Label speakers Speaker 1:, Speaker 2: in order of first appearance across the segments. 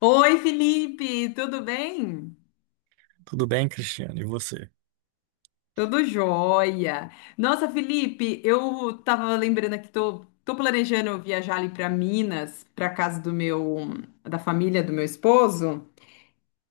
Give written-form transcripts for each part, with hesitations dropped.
Speaker 1: Oi, Felipe, tudo bem?
Speaker 2: Tudo bem, Cristiano? E você?
Speaker 1: Tudo jóia. Nossa, Felipe, eu tava lembrando aqui, tô planejando viajar ali para Minas, para casa da família do meu esposo.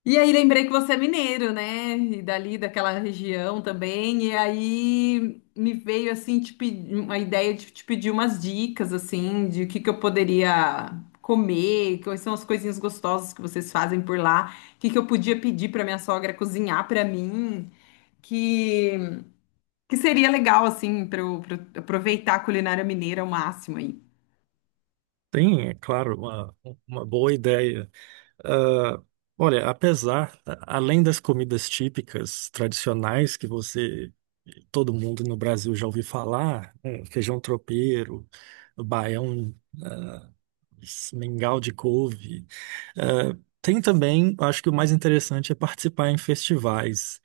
Speaker 1: E aí lembrei que você é mineiro, né? E dali daquela região também. E aí me veio assim uma ideia de te pedir umas dicas assim de o que que eu poderia comer, quais são as coisinhas gostosas que vocês fazem por lá, o que que eu podia pedir para minha sogra cozinhar para mim, que que seria legal assim pra eu aproveitar a culinária mineira ao máximo aí.
Speaker 2: Tem, é claro, uma boa ideia. Ah, olha, além das comidas típicas tradicionais todo mundo no Brasil já ouviu falar, né, feijão tropeiro, baião, ah, mingau de couve, ah, tem também, acho que o mais interessante é participar em festivais.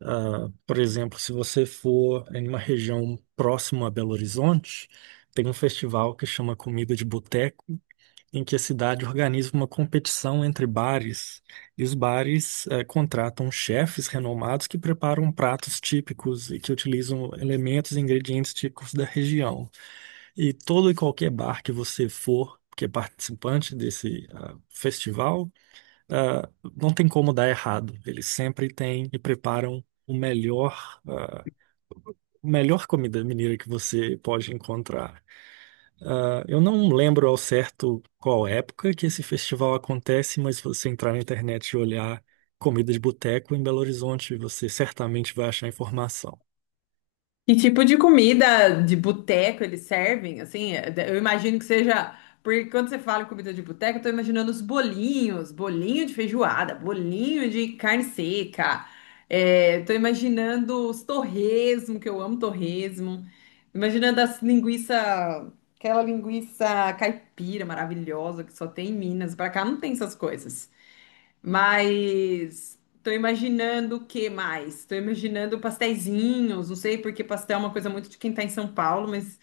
Speaker 2: Ah, por exemplo, se você for em uma região próxima a Belo Horizonte, tem um festival que chama Comida de Boteco, em que a cidade organiza uma competição entre bares, e os bares contratam chefes renomados que preparam pratos típicos e que utilizam elementos e ingredientes típicos da região. E todo e qualquer bar que você for, que é participante desse festival, ah, não tem como dar errado. Eles sempre têm e preparam o melhor, melhor comida mineira que você pode encontrar. Ah, eu não lembro ao certo qual época que esse festival acontece, mas se você entrar na internet e olhar comida de boteco em Belo Horizonte, você certamente vai achar informação.
Speaker 1: Que tipo de comida de boteco eles servem? Assim, eu imagino que seja. Porque quando você fala em comida de boteco, eu tô imaginando os bolinhos, bolinho de feijoada, bolinho de carne seca. É, tô imaginando os torresmo, que eu amo torresmo. Imaginando as linguiça, aquela linguiça caipira maravilhosa que só tem em Minas. Pra cá não tem essas coisas. Mas tô imaginando o que mais? Tô imaginando pasteizinhos, não sei porque pastel é uma coisa muito de quem tá em São Paulo, mas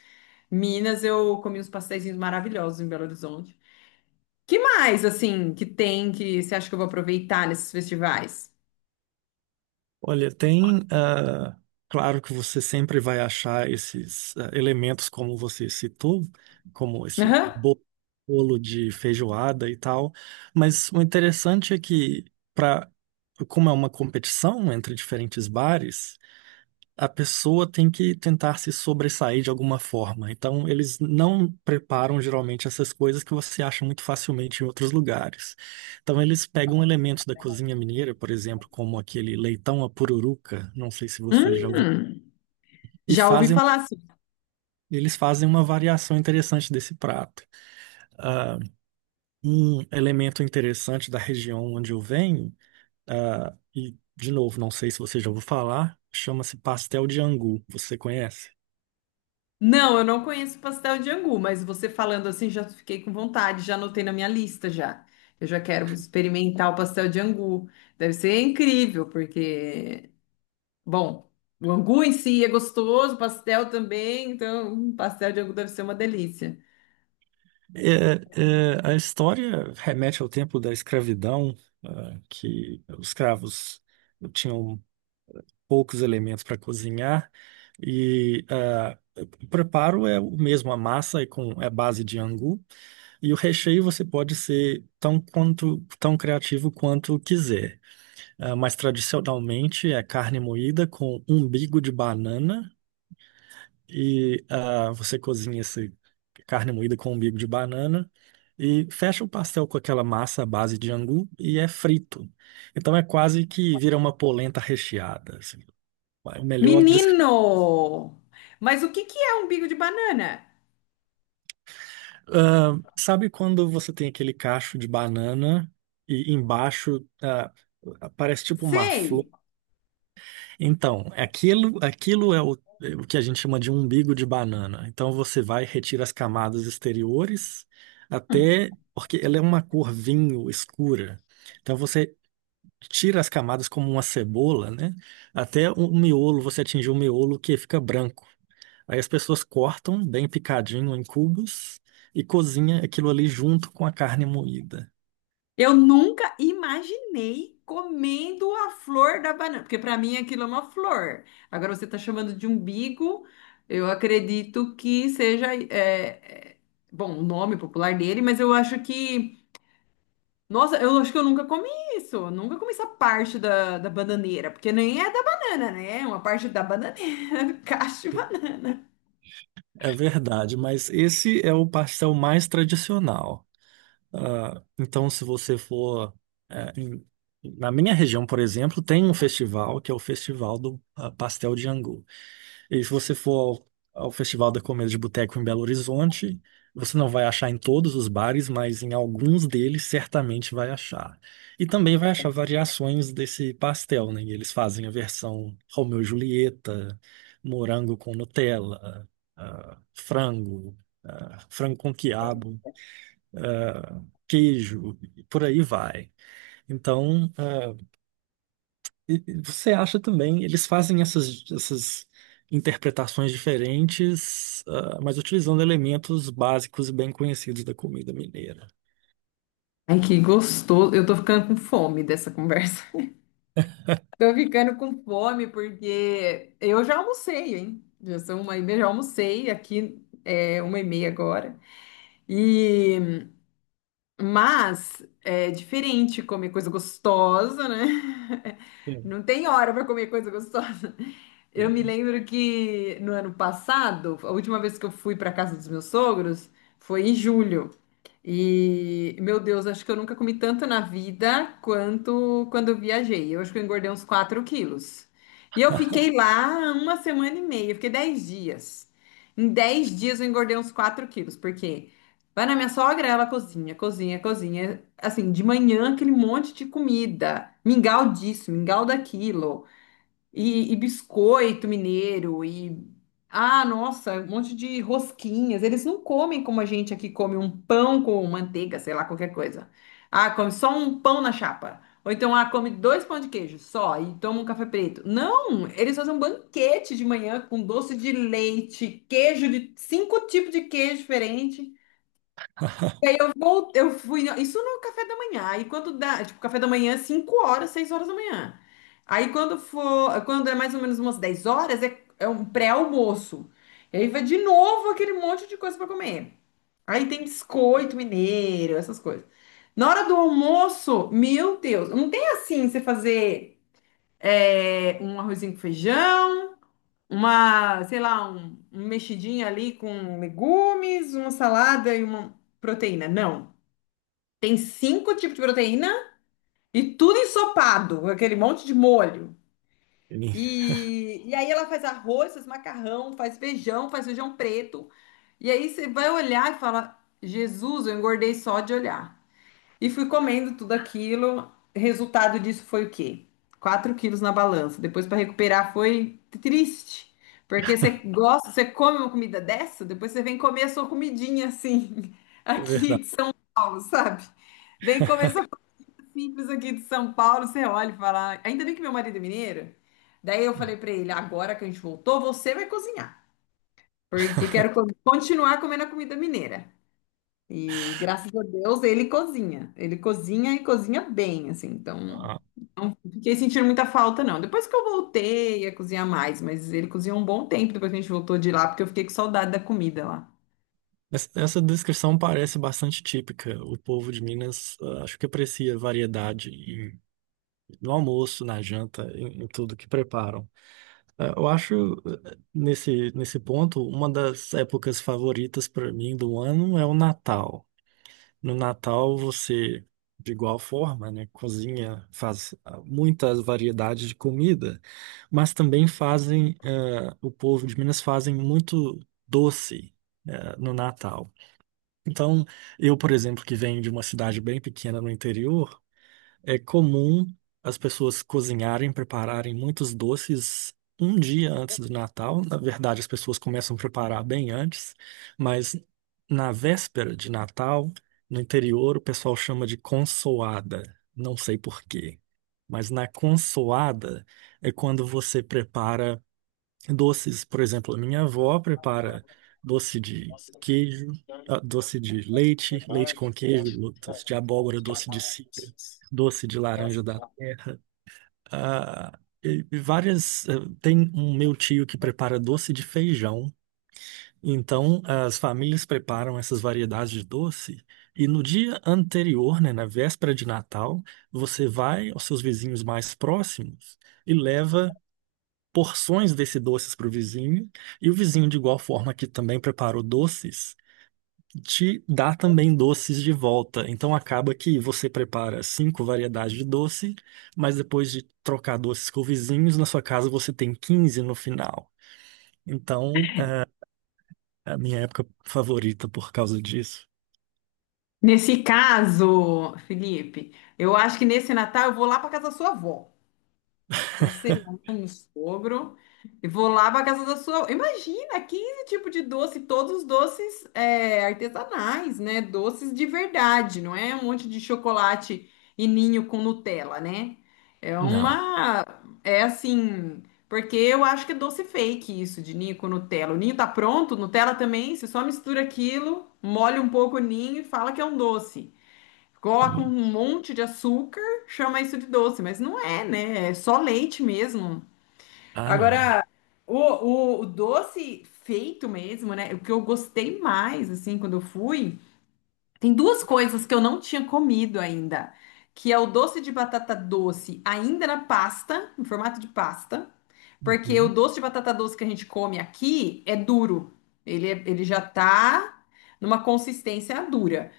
Speaker 1: Minas eu comi uns pasteizinhos maravilhosos em Belo Horizonte. Que mais, assim, que tem que você acha que eu vou aproveitar nesses festivais?
Speaker 2: Olha, tem. Claro que você sempre vai achar esses elementos, como você citou, como esse
Speaker 1: Aham.
Speaker 2: bo- bolo de feijoada e tal, mas o interessante é que, pra, como é uma competição entre diferentes bares, a pessoa tem que tentar se sobressair de alguma forma. Então, eles não preparam geralmente essas coisas que você acha muito facilmente em outros lugares. Então, eles pegam elementos da cozinha mineira, por exemplo, como aquele leitão à pururuca, não sei se você já ouviu,
Speaker 1: Hum,
Speaker 2: e
Speaker 1: já ouvi
Speaker 2: fazem,
Speaker 1: falar assim.
Speaker 2: eles fazem uma variação interessante desse prato. Ah, um elemento interessante da região onde eu venho, ah, e de novo, não sei se você já ouviu falar, chama-se pastel de angu. Você conhece?
Speaker 1: Não, eu não conheço pastel de angu, mas você falando assim, já fiquei com vontade, já anotei na minha lista já. Eu já quero experimentar o pastel de angu. Deve ser incrível. Porque Bom, o angu em si é gostoso, pastel também, então um pastel de angu deve ser uma delícia.
Speaker 2: A história remete ao tempo da escravidão, que os escravos tinham poucos elementos para cozinhar e o preparo é o mesmo, a massa é com base de angu e o recheio você pode ser tão criativo quanto quiser. Ah, mas tradicionalmente é carne moída com umbigo de banana e você cozinha essa carne moída com umbigo de banana e fecha o pastel com aquela massa à base de angu e é frito. Então é quase que vira uma polenta recheada, assim. É o melhor descri-
Speaker 1: Menino! Mas o que que é umbigo de banana?
Speaker 2: Ah, sabe quando você tem aquele cacho de banana e embaixo parece tipo uma flor.
Speaker 1: Sei!
Speaker 2: Então, aquilo é o que a gente chama de umbigo de banana. Então você vai, retira as camadas exteriores até, porque ela é uma cor vinho escura. Então você tira as camadas como uma cebola, né? Até o miolo, você atingir o miolo que fica branco. Aí as pessoas cortam bem picadinho em cubos e cozinha aquilo ali junto com a carne moída.
Speaker 1: Eu nunca imaginei comendo a flor da banana, porque para mim aquilo é uma flor. Agora você está chamando de umbigo, eu acredito que seja, bom, o nome popular dele, mas eu acho que Nossa, eu acho que eu nunca comi isso. Eu nunca comi essa parte da bananeira, porque nem é da banana, né? É uma parte da bananeira, do cacho de banana.
Speaker 2: É verdade, mas esse é o pastel mais tradicional. Então, se você for. eh, em- Na minha região, por exemplo, tem um festival que é o Festival do Pastel de Angu. E se você for ao Festival da Comida de Boteco em Belo Horizonte, você não vai achar em todos os bares, mas em alguns deles certamente vai achar. E também vai achar variações desse pastel, né? Eles fazem a versão Romeu e Julieta, morango com Nutella, ah, frango, ah, frango com quiabo, queijo, e por aí vai. Então, e você acha também, eles fazem essas interpretações diferentes, ah, mas utilizando elementos básicos e bem conhecidos da comida mineira.
Speaker 1: Ai, que gostoso. Eu tô ficando com fome dessa conversa. Tô ficando com fome porque eu já almocei, hein? Já são 1h30, já almocei aqui, é 1h30 agora. E Mas é diferente comer coisa gostosa, né?
Speaker 2: Sim,
Speaker 1: Não tem hora para comer coisa gostosa. Eu me
Speaker 2: sim.
Speaker 1: lembro que no ano passado, a última vez que eu fui para casa dos meus sogros foi em julho. E, meu Deus, acho que eu nunca comi tanto na vida quanto quando eu viajei. Eu acho que eu engordei uns 4 quilos. E eu fiquei lá uma semana e meia, eu fiquei 10 dias. Em 10 dias eu engordei uns 4 quilos, porque vai na minha sogra, ela cozinha, cozinha, cozinha. Assim, de manhã aquele monte de comida, mingau disso, mingau daquilo. E biscoito mineiro. Ah, nossa, um monte de rosquinhas. Eles não comem como a gente aqui come um pão com manteiga, sei lá, qualquer coisa. Ah, come só um pão na chapa. Ou então, ah, come dois pão de queijo só e toma um café preto. Não, eles fazem um banquete de manhã com doce de leite, queijo de cinco tipos de queijo diferente. Bom, eu fui. Isso no café da manhã. Aí quando dá, tipo, café da manhã, 5 horas, 6 horas da manhã. Aí quando for, quando é mais ou menos umas 10 horas, é, é um pré-almoço. E aí vai de novo aquele monte de coisa para comer. Aí tem biscoito mineiro, essas coisas. Na hora do almoço, meu Deus, não tem assim você fazer é, um arrozinho com feijão, uma, sei lá, um mexidinho ali com legumes, uma salada e uma proteína. Não. Tem cinco tipos de proteína e tudo ensopado, aquele monte de molho.
Speaker 2: Sim.
Speaker 1: E aí ela faz arroz, faz macarrão, faz feijão preto. E aí você vai olhar e fala: Jesus, eu engordei só de olhar. E fui comendo tudo aquilo. Resultado disso foi o quê? 4 quilos na balança. Depois para recuperar foi triste. Porque você gosta, você come uma comida dessa, depois você vem comer a sua comidinha assim,
Speaker 2: É
Speaker 1: aqui
Speaker 2: verdade.
Speaker 1: de São Paulo, sabe? Vem comer simples aqui de São Paulo, você olha e fala. Ainda bem que meu marido é mineiro. Daí eu falei pra ele: agora que a gente voltou, você vai cozinhar. Porque quero continuar comendo a comida mineira. E graças a Deus ele cozinha. Ele cozinha e cozinha bem, assim. Então,
Speaker 2: Ah,
Speaker 1: não fiquei sentindo muita falta, não. Depois que eu voltei a cozinhar mais, mas ele cozinhou um bom tempo depois que a gente voltou de lá, porque eu fiquei com saudade da comida lá.
Speaker 2: essa descrição parece bastante típica. O povo de Minas, ah, acho que aprecia variedade no almoço, na janta, em tudo que preparam. É, eu acho, nesse ponto, uma das épocas favoritas para mim do ano é o Natal. No Natal, você, de igual forma, né, cozinha, faz muitas variedades de comida, mas também fazem, eh, o povo de Minas fazem muito doce, eh, no Natal. Então, eu, por exemplo, que venho de uma cidade bem pequena no interior, é comum as pessoas cozinharem, prepararem muitos doces um dia antes do Natal. Na verdade, as pessoas começam a preparar bem antes, mas na véspera de Natal, no interior, o pessoal chama de consoada. Não sei por quê. Mas na consoada é quando você prepara doces. Por exemplo, a minha avó prepara doce de queijo, ah, doce de leite, leite com queijo, doce de abóbora, doce de cidra, doce de laranja da terra. Ah, e várias. Tem um meu tio que prepara doce de feijão. Então, as famílias preparam essas variedades de doce e no dia anterior, né, na véspera de Natal, você vai aos seus vizinhos mais próximos e leva porções desse doces para o vizinho, e o vizinho, de igual forma que também preparou doces, te dá também doces de volta. Então acaba que você prepara 5 variedades de doce, mas depois de trocar doces com vizinhos, na sua casa você tem 15 no final. Então, é a minha época favorita por causa disso.
Speaker 1: Nesse caso, Felipe, eu acho que nesse Natal eu vou lá pra casa da sua avó. Vou cancelar meu sogro e vou lá para casa da sua. Imagina, 15 tipos de doce, todos os doces é, artesanais, né? Doces de verdade, não é um monte de chocolate e ninho com Nutella, né? É
Speaker 2: Não.
Speaker 1: uma. É assim. Porque eu acho que é doce fake isso de ninho com Nutella. O ninho tá pronto, Nutella também. Você só mistura aquilo, molha um pouco o ninho e fala que é um doce. Coloca um
Speaker 2: Sim.
Speaker 1: monte de açúcar, chama isso de doce, mas não é, né? É só leite mesmo.
Speaker 2: Ah, não.
Speaker 1: Agora, o doce feito mesmo, né? O que eu gostei mais, assim, quando eu fui, tem duas coisas que eu não tinha comido ainda, que é o doce de batata doce, ainda na pasta, em formato de pasta, porque o
Speaker 2: Uhum.
Speaker 1: doce de batata doce que a gente come aqui é duro. Ele, ele já tá numa consistência dura.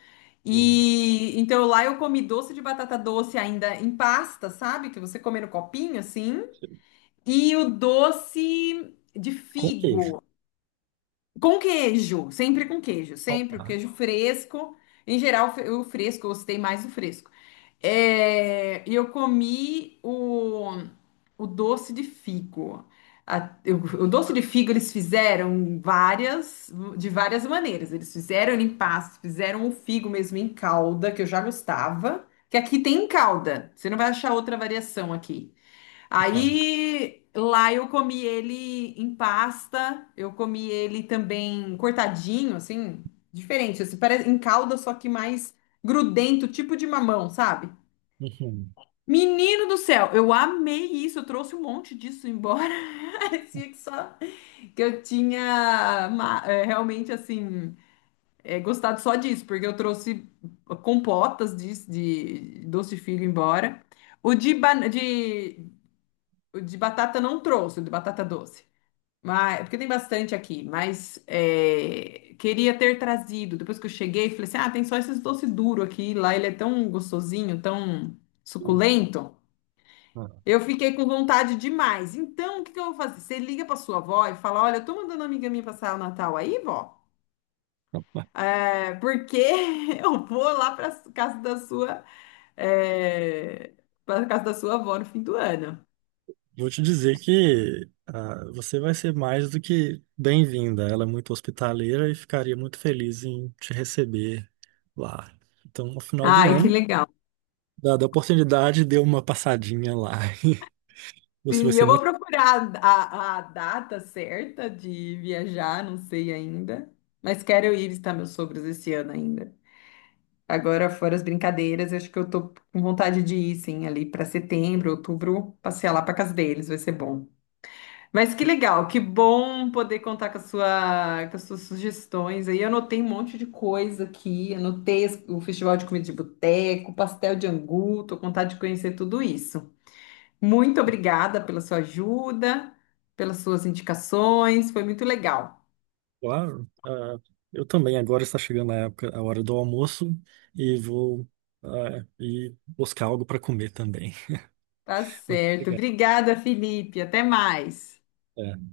Speaker 2: Sim.
Speaker 1: E então lá eu comi doce de batata doce ainda em pasta, sabe? Que você come no copinho assim. E o doce de
Speaker 2: Com queijo.
Speaker 1: figo. Com queijo, sempre o
Speaker 2: Faltar.
Speaker 1: queijo fresco. Em geral, o fresco, eu gostei mais do fresco. É, e eu comi o doce de figo. A- o doce de figo eles fizeram várias, de várias maneiras. Eles fizeram em pastos, fizeram o figo mesmo em calda, que eu já gostava. Que aqui tem em calda. Você não vai achar outra variação aqui. Aí lá eu comi ele em pasta, eu comi ele também cortadinho, assim, diferente, assim, parece em calda, só que mais grudento, tipo de mamão, sabe?
Speaker 2: Uhum.
Speaker 1: Menino do céu, eu amei isso, eu trouxe um monte disso embora. Parecia que só que eu tinha realmente assim gostado só disso, porque eu trouxe compotas disso, de doce de figo embora. O de, ban- de o de batata não trouxe, o de batata doce. Mas, porque tem bastante aqui, mas é, queria ter trazido. Depois que eu cheguei, falei assim: ah, tem só esses doce duro aqui. Lá ele é tão gostosinho, tão
Speaker 2: Uhum.
Speaker 1: suculento. Eu fiquei com vontade demais. Então, o que que eu vou fazer? Você liga pra sua avó e fala: olha, eu tô mandando uma amiga minha passar o Natal aí, vó,
Speaker 2: Ah.
Speaker 1: porque eu vou lá pra casa da sua, é, pra casa da sua avó no fim do ano.
Speaker 2: Eu vou te dizer que ah, você vai ser mais do que bem-vinda. Ela é muito hospitaleira e ficaria muito feliz em te receber lá. Então, no final do
Speaker 1: Ai, que
Speaker 2: ano,
Speaker 1: legal.
Speaker 2: dada a oportunidade, dê uma passadinha lá. Você vai
Speaker 1: Sim,
Speaker 2: ser
Speaker 1: eu vou
Speaker 2: muito
Speaker 1: procurar a data certa de viajar, não sei ainda. Mas quero ir visitar meus sogros esse ano ainda. Agora, fora as brincadeiras, eu acho que eu tô com vontade de ir, sim, ali para setembro, outubro, passear lá para casa deles, vai ser bom. Mas que legal, que bom poder contar com a sua, com as suas sugestões. Aí eu anotei um monte de coisa aqui, anotei o Festival de Comida de Boteco, pastel de angu, tô com vontade de conhecer tudo isso. Muito obrigada pela sua ajuda, pelas suas indicações, foi muito legal.
Speaker 2: claro. Ah, eu também, agora está chegando a época, a hora do almoço e vou ir buscar algo para comer também.
Speaker 1: Tá
Speaker 2: Muito
Speaker 1: certo.
Speaker 2: obrigado.
Speaker 1: Obrigada, Felipe. Até mais.
Speaker 2: É.